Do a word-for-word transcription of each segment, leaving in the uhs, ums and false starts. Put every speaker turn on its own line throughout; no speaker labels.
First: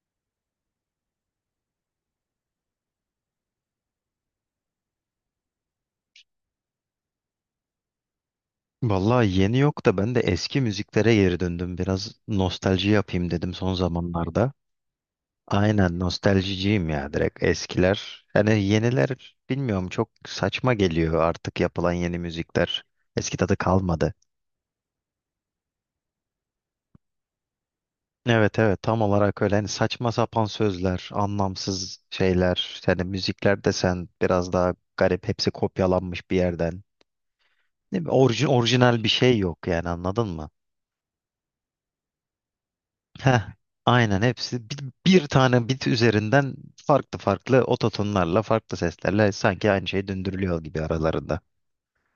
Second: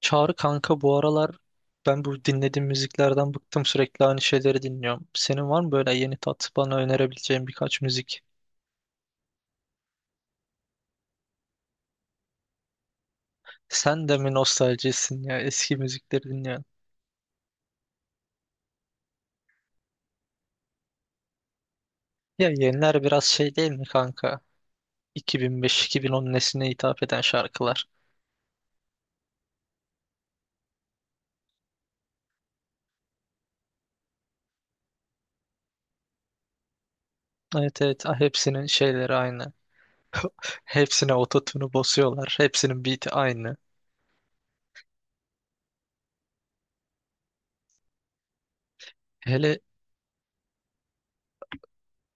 Çağrı kanka bu aralar ben bu dinlediğim müziklerden bıktım, sürekli aynı şeyleri dinliyorum. Senin var mı böyle yeni tat bana önerebileceğin birkaç müzik?
Vallahi yeni yok da ben de eski müziklere geri döndüm. Biraz nostalji yapayım dedim son
Sen de mi
zamanlarda.
nostaljisin ya, eski
Aynen
müzikleri dinliyorsun?
nostaljiciyim ya direkt eskiler. Yani yeniler bilmiyorum çok saçma geliyor artık yapılan yeni
Ya
müzikler.
yeniler biraz
Eski tadı
şey değil mi
kalmadı.
kanka? iki bin beş-iki bin on nesline hitap eden şarkılar.
Evet, evet, tam olarak öyle. Hani saçma sapan sözler, anlamsız şeyler. Yani müzikler desen biraz daha garip. Hepsi kopyalanmış bir yerden.
Evet
Ne
evet.
bileyim,
Ah,
orji-
hepsinin
orijinal bir
şeyleri
şey
aynı.
yok yani anladın mı?
Hepsine ototune'u basıyorlar. Hepsinin beat'i
Heh,
aynı.
aynen hepsi bir, bir tane bit üzerinden farklı farklı ototonlarla farklı seslerle
Hele
sanki aynı şey döndürülüyor gibi aralarında.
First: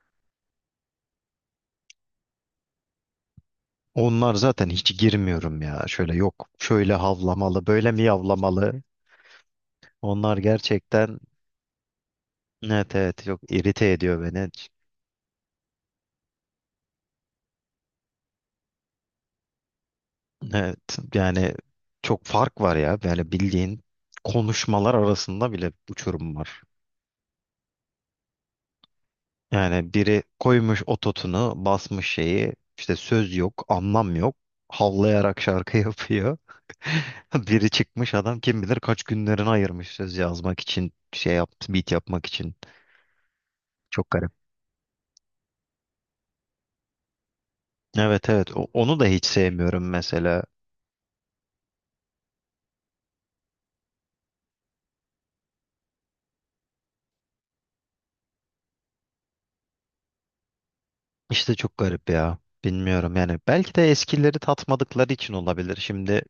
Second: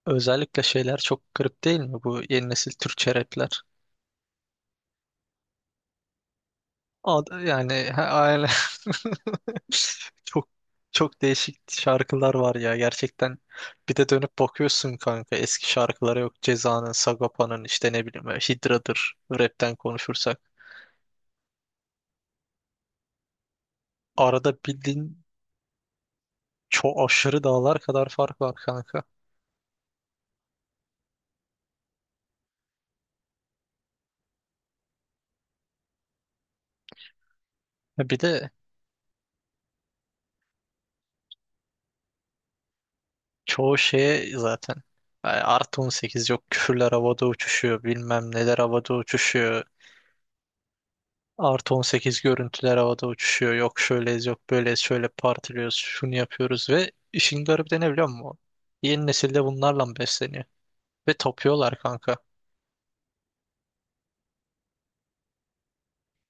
özellikle şeyler çok garip değil mi bu yeni nesil Türkçe rapler?
Onlar zaten hiç girmiyorum ya. Şöyle yok şöyle
Ad-
havlamalı
Yani
böyle mi
ha- aile
yavlamalı. Onlar
çok
gerçekten
çok değişik şarkılar var ya
evet, evet,
gerçekten.
yok irite
Bir de
ediyor
dönüp
beni.
bakıyorsun kanka, eski şarkılara yok. Ceza'nın, Sagopa'nın, işte ne bileyim hidradır rapten konuşursak.
Evet, yani çok fark var ya. Yani bildiğin
Arada
konuşmalar
bildiğin
arasında bile uçurum var.
çok aşırı dağlar kadar fark var kanka.
Yani biri koymuş ototunu, basmış şeyi, işte söz yok, anlam yok, havlayarak şarkı yapıyor. Biri
E,
çıkmış
Bir
adam
de
kim bilir kaç günlerini ayırmış söz yazmak için, şey yaptı, beat yapmak için.
çoğu
Çok garip.
şeye zaten yani artı on sekiz yok, küfürler havada uçuşuyor,
Evet,
bilmem
evet,
neler
o-
havada
onu da hiç
uçuşuyor.
sevmiyorum mesela.
Artı on sekiz görüntüler havada uçuşuyor. Yok şöyleyiz, yok böyleyiz, şöyle partiliyoruz, şunu yapıyoruz ve işin garibi de ne biliyor musun? Yeni nesilde bunlarla besleniyor. Ve
İşte çok
tapıyorlar
garip
kanka.
ya. Bilmiyorum yani belki de eskileri tatmadıkları için olabilir. Şimdi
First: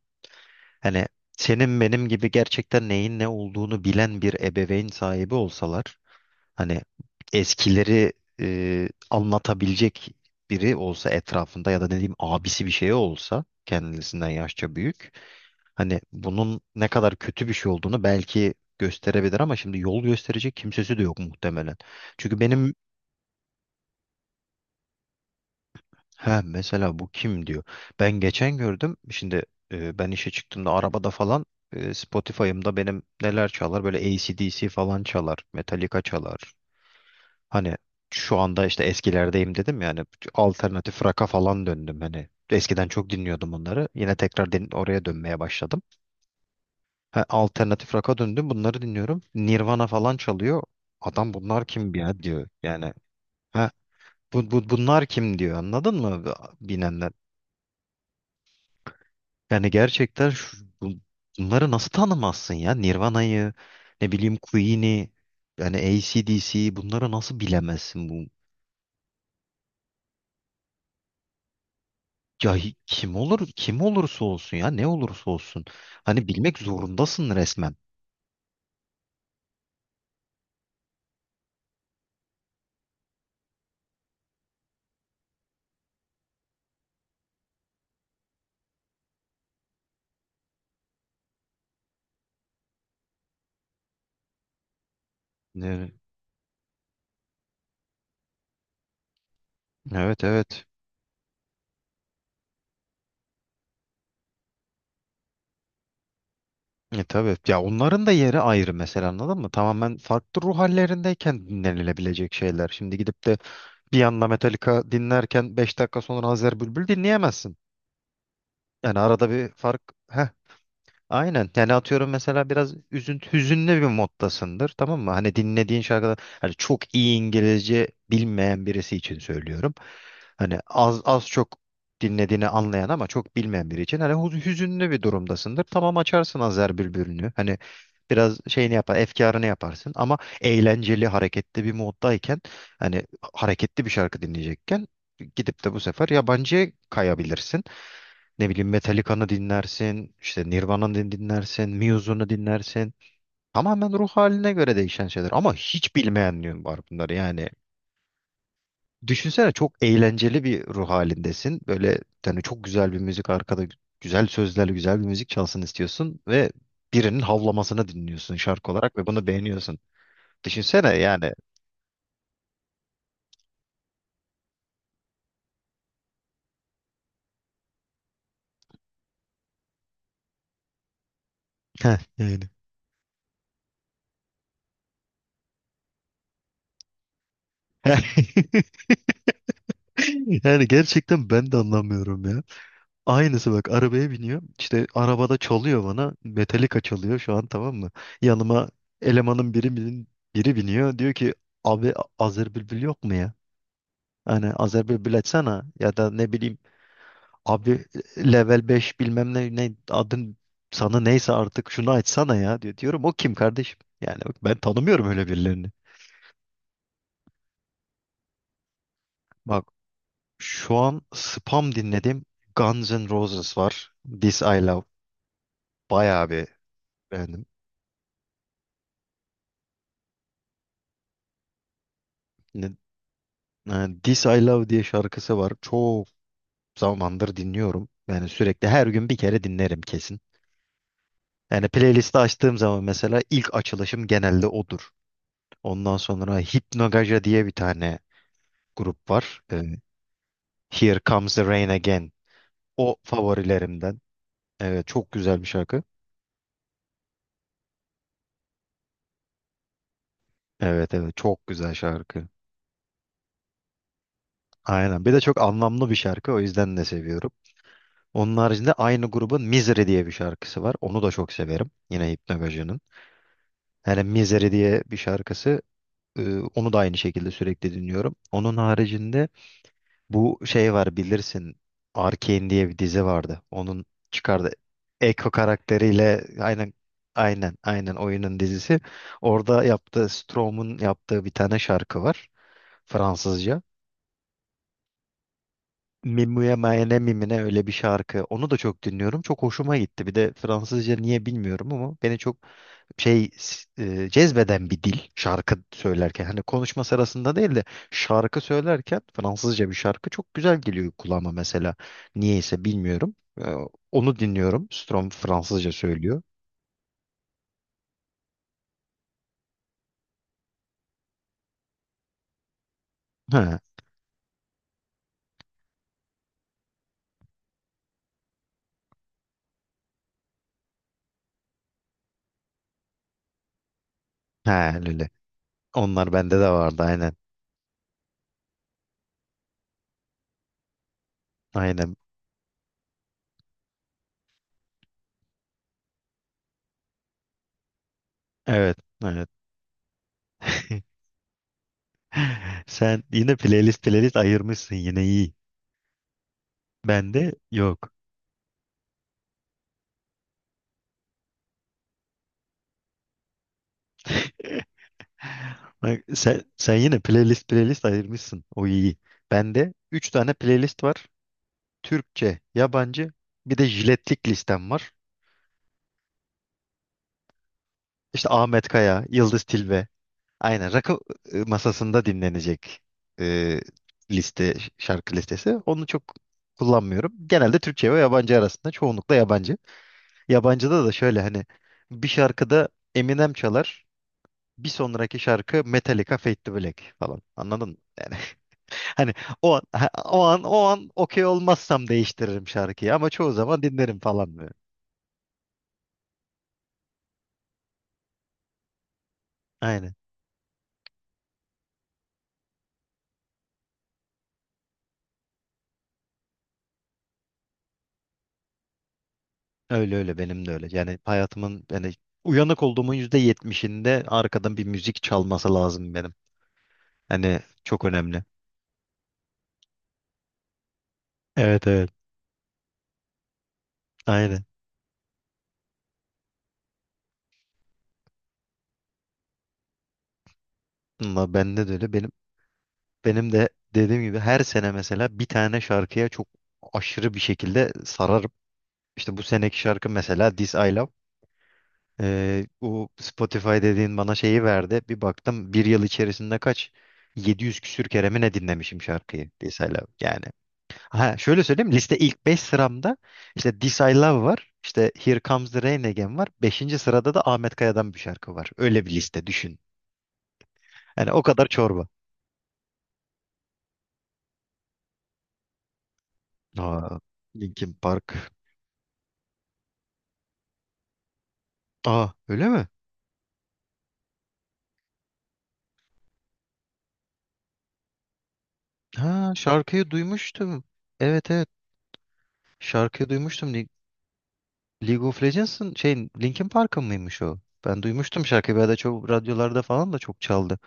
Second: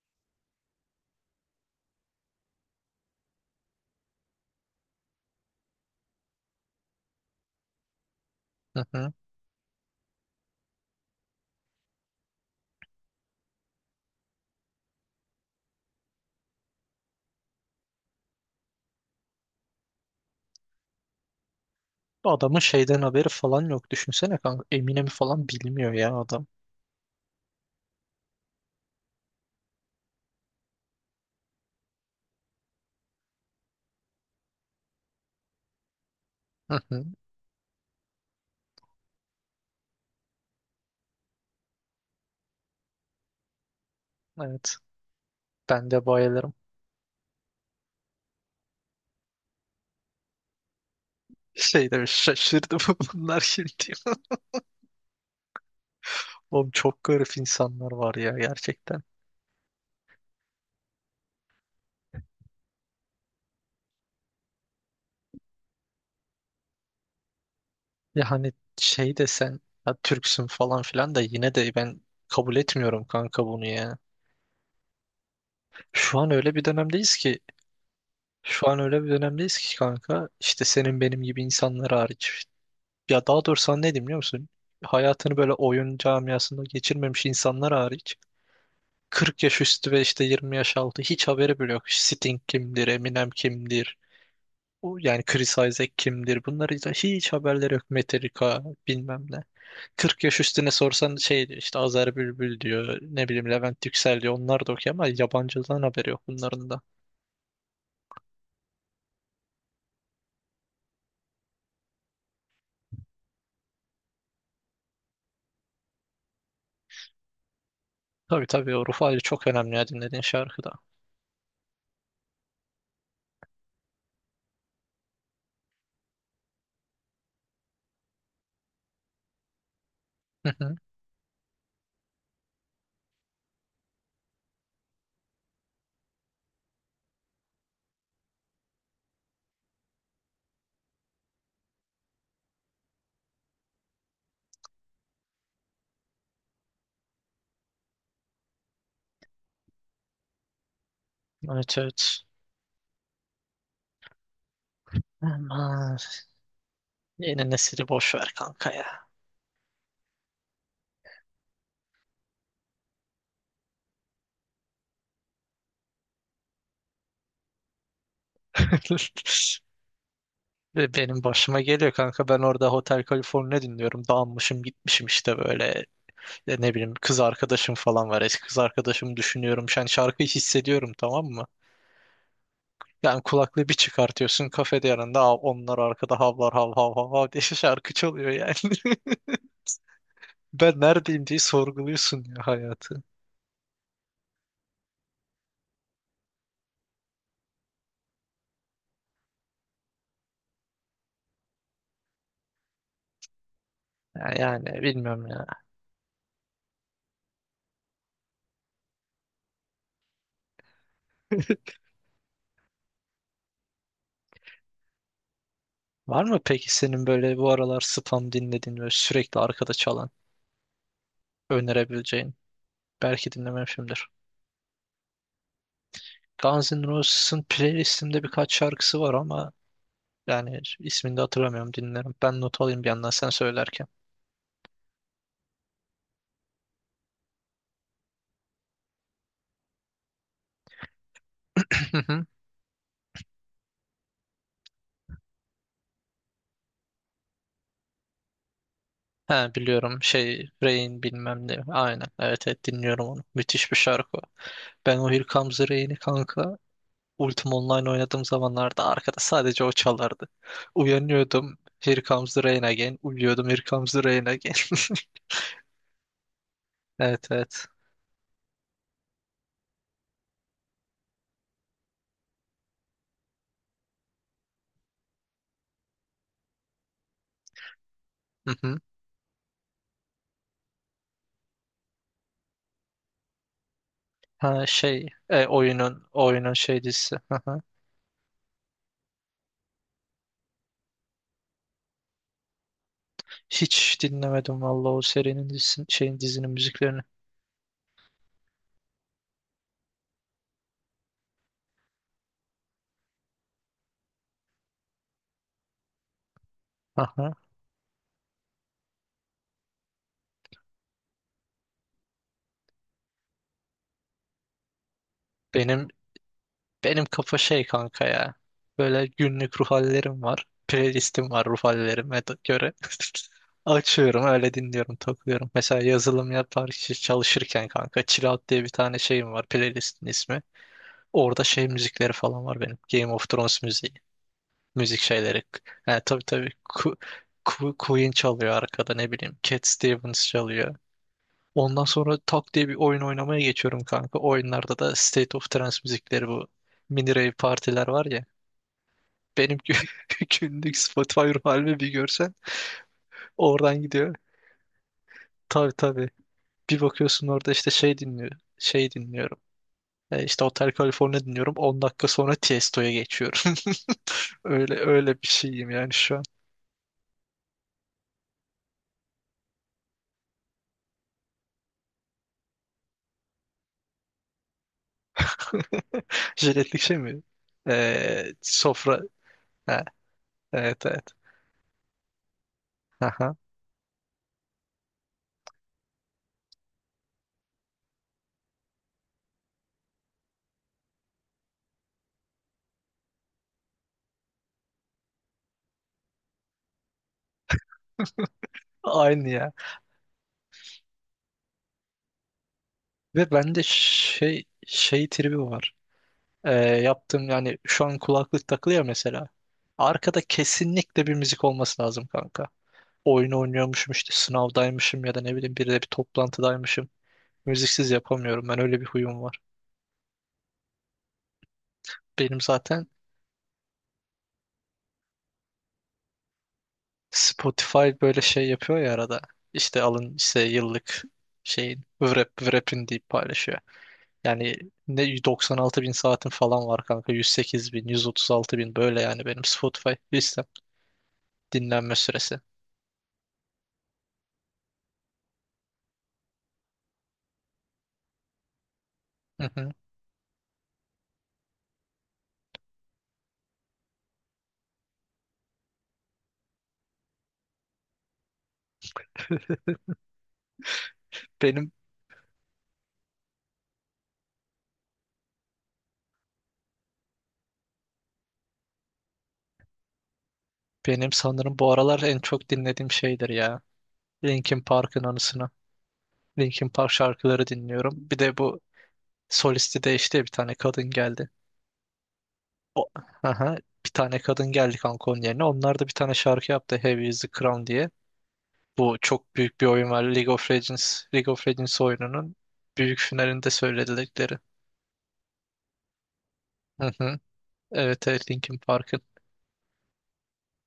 hani senin benim gibi gerçekten neyin ne olduğunu bilen bir ebeveyn sahibi olsalar. Hani eskileri
Hı
e,
hı.
anlatabilecek biri olsa etrafında ya da ne diyeyim abisi bir şey olsa kendisinden yaşça büyük. Hani bunun ne kadar kötü bir şey olduğunu belki gösterebilir ama şimdi yol gösterecek kimsesi de yok muhtemelen. Çünkü
Adamın
benim
şeyden haberi falan yok. Düşünsene kanka. Eminem'i falan bilmiyor ya
ha
adam.
mesela bu kim diyor. Ben geçen gördüm. Şimdi e, ben işe çıktığımda arabada falan e, Spotify'ımda benim neler çalar? Böyle A C/D C falan çalar, Metallica çalar.
Hı hı.
Hani şu anda işte eskilerdeyim dedim yani alternatif rock'a falan döndüm hani. Eskiden çok dinliyordum bunları. Yine tekrar din
Evet.
oraya dönmeye başladım.
Ben de bayılırım.
Ha, alternatif rock'a döndüm. Bunları dinliyorum. Nirvana falan çalıyor. Adam bunlar
Şey
kim
demiş,
ya diyor.
şaşırdım
Yani
bunlar
ha,
şimdi.
bu, bu, bunlar kim diyor. Anladın mı
Oğlum çok
bilenler?
garip insanlar var ya gerçekten.
Yani gerçekten şu, bu- bunları nasıl tanımazsın ya? Nirvana'yı, ne bileyim Queen'i, yani A C/D C bunları nasıl bilemezsin?
Ya
Bu...
hani şey desen, ya Türksün falan filan, da yine de ben
Ya
kabul
hi-
etmiyorum
kim
kanka
olur
bunu
kim
ya.
olursa olsun ya ne olursa olsun.
Şu
Hani
an öyle
bilmek
bir dönemdeyiz
zorundasın
ki
resmen.
şu an öyle bir dönemdeyiz ki kanka, işte senin benim gibi insanlar hariç. Ya daha doğrusu sana ne diyeyim biliyor musun? Hayatını böyle oyun camiasında geçirmemiş insanlar hariç kırk yaş üstü ve işte yirmi yaş altı hiç haberi bile yok. Sting kimdir, Eminem kimdir, o yani Chris Isaac
Ne-
kimdir, bunları da hiç haberleri yok. Metallica bilmem ne.
Evet,
kırk yaş
evet.
üstüne sorsan şey diyor, işte Azer Bülbül diyor, ne bileyim Levent Yüksel diyor, onlar da okuyor ama yabancıdan haberi yok bunların da.
E, tabii. Ya onların da yeri ayrı mesela anladın mı? Tamamen farklı ruh hallerindeyken dinlenilebilecek şeyler. Şimdi gidip de bir yanda Metallica dinlerken beş dakika sonra Azer Bülbül dinleyemezsin.
Tabii tabii, o ruh
Yani
hali
arada
çok
bir
önemli
fark.
ya dinlediğin
Heh,
şarkıda.
Aynen. Yani atıyorum mesela biraz üzüntü, hüzünlü bir moddasındır. Tamam mı? Hani dinlediğin şarkıda hani çok iyi İngilizce bilmeyen birisi için söylüyorum.
Hı
Hani
hı.
az az çok dinlediğini anlayan ama çok bilmeyen biri için hani huz- hüzünlü bir durumdasındır. Tamam açarsın Azer Bülbül'ünü. Hani biraz şeyini yapar, efkarını yaparsın ama eğlenceli, hareketli bir moddayken hani hareketli bir şarkı dinleyecekken gidip de bu sefer yabancıya kayabilirsin. Ne bileyim Metallica'nı dinlersin, işte Nirvana'nı
Evet
dinlersin,
evet.
Muse'unu dinlersin. Tamamen ruh haline göre değişen şeyler ama hiç
Aman.
bilmeyenliğin var bunları yani.
Yeni nesili boş ver kanka ya.
Düşünsene çok eğlenceli bir ruh halindesin. Böyle yani çok güzel bir müzik arkada güzel sözlerle güzel bir müzik çalsın istiyorsun ve birinin havlamasını dinliyorsun şarkı olarak ve bunu beğeniyorsun.
Ve
Düşünsene
benim
yani.
başıma geliyor kanka, ben orada Hotel California dinliyorum, dağılmışım gitmişim işte böyle. E, ne bileyim kız arkadaşım falan var, eski kız arkadaşımı düşünüyorum, yani şarkıyı hissediyorum, tamam mı?
Heh, yani.
Yani kulaklığı bir çıkartıyorsun kafede, yanında "Aa, onlar arkada havlar, hav hav hav hav" diye şarkı çalıyor yani.
Yani
Ben neredeyim
gerçekten
diye
ben de
sorguluyorsun
anlamıyorum ya.
ya hayatı.
Aynısı bak arabaya biniyor. İşte arabada çalıyor bana. Metallica çalıyor şu an tamam mı? Yanıma elemanın biri, bin- biri biniyor. Diyor ki abi A- Azer Bülbül yok mu ya?
Ya
Hani
yani,
Azer Bülbül
bilmiyorum ya.
açsana ya da ne bileyim abi level beş bilmem ne, ne adın sana neyse artık şunu açsana ya diyor. Diyorum o kim kardeşim? Yani bak, ben tanımıyorum öyle birilerini.
Var mı peki senin böyle bu aralar spam dinlediğin ve sürekli
Bak
arkada çalan
şu an spam dinledim.
önerebileceğin?
Guns N'
Belki
Roses var.
dinlememişimdir.
This I Love. Bayağı bir
Guns N' Roses'ın
beğendim.
playlistimde birkaç şarkısı var ama yani ismini de hatırlamıyorum, dinlerim. Ben not alayım bir yandan sen
Ee,
söylerken.
This I Love diye şarkısı var. Çok zamandır dinliyorum. Yani sürekli her gün bir kere dinlerim kesin. Yani playlisti açtığım zaman mesela ilk açılışım genelde odur. Ondan sonra Hypnogaja diye bir tane grup var.
He
Ee,
biliyorum, şey
Here
Rain
Comes the
bilmem ne.
Rain
Aynen,
Again.
evet evet,
O
dinliyorum onu. Müthiş bir
favorilerimden.
şarkı o.
Evet
Ben o
çok
Here
güzel bir
Comes the
şarkı.
Rain'i kanka Ultima Online oynadığım zamanlarda arkada sadece o çalardı.
Evet, evet çok
Uyanıyordum
güzel
Here
şarkı.
Comes the Rain Again. Uyuyordum Here Comes the Rain Again.
Aynen. Bir de çok anlamlı bir şarkı. O yüzden de
Evet
seviyorum.
evet.
Onun haricinde aynı grubun Misery diye bir şarkısı var. Onu da çok severim. Yine Hypnogaja'nın. Yani Misery diye bir şarkısı. Ee, Onu da aynı şekilde sürekli dinliyorum.
Hı
Onun
hı.
haricinde bu şey var bilirsin. Arcane diye bir dizi vardı. Onun çıkardı.
Ha şey,
Echo
e, oyunun
karakteriyle
oyunun
aynen
şey dizisi. Hı
aynen
hı.
aynen oyunun dizisi. Orada yaptığı Strom'un yaptığı bir tane şarkı var. Fransızca.
Hiç dinlemedim vallahi o serinin dizisinin şeyin dizinin
Mimuya Mayene
müziklerini.
Mimine öyle bir şarkı. Onu da çok dinliyorum. Çok hoşuma gitti. Bir de Fransızca niye bilmiyorum ama beni çok şey e, cezbeden bir dil şarkı söylerken. Hani konuşma
Hı hı.
sırasında değil de şarkı söylerken Fransızca bir şarkı çok güzel geliyor kulağıma mesela. Niyeyse bilmiyorum. E, onu dinliyorum. Strom Fransızca
Benim
söylüyor.
Benim kafa şey kanka ya. Böyle günlük ruh hallerim var. Playlistim var ruh hallerime de- göre.
Ha,
Açıyorum, öyle dinliyorum, takılıyorum. Mesela yazılım yapar çalışırken kanka Chill Out diye bir tane şeyim var, playlistin ismi. Orada şey müzikleri falan var benim. Game of Thrones müziği.
ha
Müzik
öyle.
şeyleri. Yani
Onlar
tabii
bende de
tabii,
vardı
Ku-
aynen.
Ku- Queen çalıyor arkada, ne bileyim. Cat Stevens çalıyor. Ondan
Aynen.
sonra tak diye bir oyun oynamaya geçiyorum kanka. Oyunlarda da State of Trance müzikleri, bu mini rave partiler var ya,
Evet. Evet.
benim gü- günlük Spotify halimi bir görsen
Sen yine
oradan
playlist
gidiyor.
playlist ayırmışsın yine iyi.
Tabii tabii. Bir bakıyorsun
Bende
orada işte
yok.
şey dinliyor. Şey dinliyorum. E, işte Hotel California dinliyorum. On dakika sonra Tiesto'ya geçiyorum. Öyle öyle bir şeyim yani
Bak
şu an.
sen, sen yine playlist playlist ayırmışsın. O iyi. Bende üç tane playlist var. Türkçe, yabancı, bir de jiletlik listem var.
Jiletlik şey mi? E,
İşte Ahmet
sofra.
Kaya, Yıldız
Ha,
Tilbe. Aynen
evet
rakı
evet.
e, masasında dinlenecek
Aha.
e, liste, şarkı listesi. Onu çok kullanmıyorum. Genelde Türkçe ve yabancı arasında. Çoğunlukla yabancı. Yabancıda da şöyle hani bir şarkıda Eminem çalar. Bir sonraki şarkı Metallica Fade to Black falan. Anladın mı? Yani hani
Aynı ya.
o an ha- o an o an okey olmazsam değiştiririm şarkıyı ama çoğu
Ve bende
zaman dinlerim falan
şey
böyle.
şey tribi var. E, yaptığım yani şu an kulaklık takılı ya mesela.
Aynen.
Arkada kesinlikle bir müzik olması lazım kanka. Oyun oynuyormuşum, işte sınavdaymışım ya da ne bileyim biriyle bir toplantıdaymışım. Müziksiz yapamıyorum. Ben öyle bir huyum var.
Öyle öyle benim de öyle. Yani hayatımın yani
Benim
uyanık
zaten
olduğumun yüzde yetmişinde arkadan bir müzik çalması lazım benim. Hani çok
Spotify böyle
önemli.
şey yapıyor ya arada. İşte alın işte yıllık
Evet,
şeyin
evet.
vrap vrap'in deyip paylaşıyor.
Aynen.
Yani ne doksan altı bin saatin falan var kanka. yüz sekiz bin, yüz otuz altı bin, böyle yani benim Spotify listem
Ama bende de öyle.
dinlenme
Benim
süresi.
benim de dediğim gibi her sene mesela bir tane şarkıya çok aşırı bir şekilde sararım. İşte bu
Hı
seneki
hı.
şarkı mesela This I Love. Ee, o Spotify dediğin bana şeyi verdi. Bir baktım bir yıl içerisinde kaç yedi yüz küsür kere mi ne dinlemişim şarkıyı This I Love yani. Ha, şöyle söyleyeyim
Benim
liste ilk beş sıramda işte This I Love var. İşte Here Comes the Rain Again var. Beşinci sırada da Ahmet Kaya'dan bir şarkı var. Öyle bir liste düşün. Yani
benim
o kadar
sanırım bu
çorba.
aralar en çok dinlediğim şeydir ya. Linkin Park'ın anısına. Linkin Park
Aa,
şarkıları
Linkin
dinliyorum.
Park.
Bir de bu solisti de işte bir tane kadın geldi.
Aa öyle mi?
O, aha, bir tane kadın geldi kanka onun yerine. Onlar da bir tane şarkı yaptı, Heavy is the Crown diye. Bu
Ha
çok büyük bir
şarkıyı
oyun var. League of
duymuştum.
Legends,
Evet,
League of
evet
Legends oyununun büyük
şarkıyı
finalinde
duymuştum.
söyledikleri.
League of Legends'ın şey Linkin Park'ın
Hı hı.
mıymış o? Ben
Evet
duymuştum
evet,
şarkıyı.
Linkin
Bir ara
Park'ın.
çok radyolarda falan da çok çaldı.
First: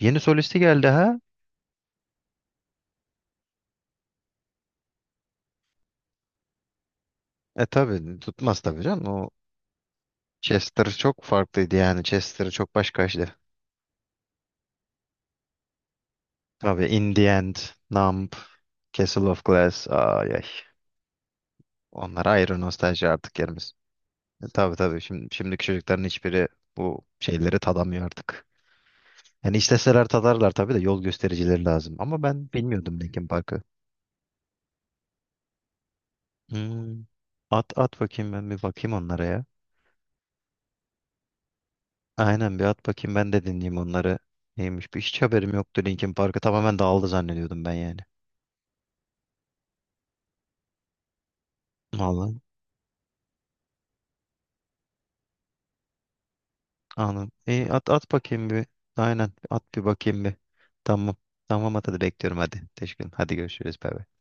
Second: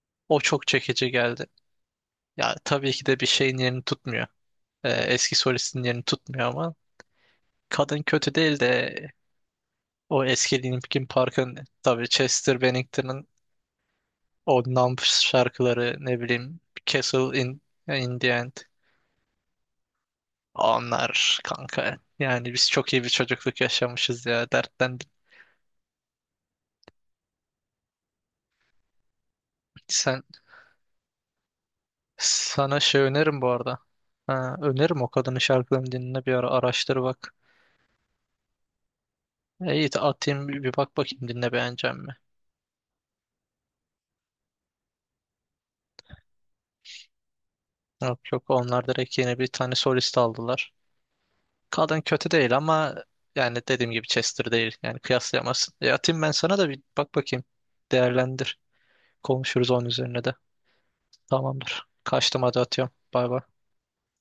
Yeni
O
solisti
çok
geldi
çekici
ha?
geldi. Ya tabii ki de bir şeyin yerini tutmuyor. Ee, eski solistin yerini tutmuyor ama
E
kadın
tabi
kötü değil
tutmaz tabii
de
canım. O
o eski
Chester
Linkin
çok
Park'ın,
farklıydı yani.
tabii
Chester
Chester
çok
Bennington'ın.
başkaydı.
O Numb şarkıları, ne bileyim,
Tabii In The
Castle in,
End,
in
Numb,
the End.
Castle of Glass. Ay ay.
Onlar kanka.
Onlar
Yani
ayrı
biz çok iyi
nostalji
bir
artık
çocukluk
yerimiz.
yaşamışız
E,
ya.
tabii
Dertten
tabii. Şimdi, şimdiki çocukların hiçbiri bu şeyleri tadamıyor artık. Yani isteseler
sen
tadarlar tabii de yol göstericileri lazım. Ama ben
sana
bilmiyordum
şey
Linkin
öneririm bu
Park'ı.
arada. Ha, öneririm o kadının şarkılarını dinle bir ara, araştır
Hmm.
bak.
At at bakayım ben bir bakayım onlara ya.
E, İyi de atayım bir bir bak bakayım, dinle beğeneceğim mi?
Aynen bir at bakayım ben de dinleyeyim onları. Neymiş bir hiç haberim yoktu Linkin Park'ı tamamen dağıldı zannediyordum ben yani.
Yok yok, onlar direkt yeni bir tane solist aldılar. Kadın kötü
Vallahi
değil ama yani dediğim gibi Chester değil. Yani kıyaslayamazsın. E atayım ben sana da, bir bak
anladım.
bakayım.
İyi at at bakayım
Değerlendir.
bir. Aynen at
Konuşuruz
bir
onun
bakayım
üzerine
bir.
de.
Tamam. Tamam
Tamamdır.
at hadi bekliyorum
Kaçtım hadi,
hadi.
atıyorum.
Teşekkür ederim.
Bay
Hadi
bay.
görüşürüz. Bay bay.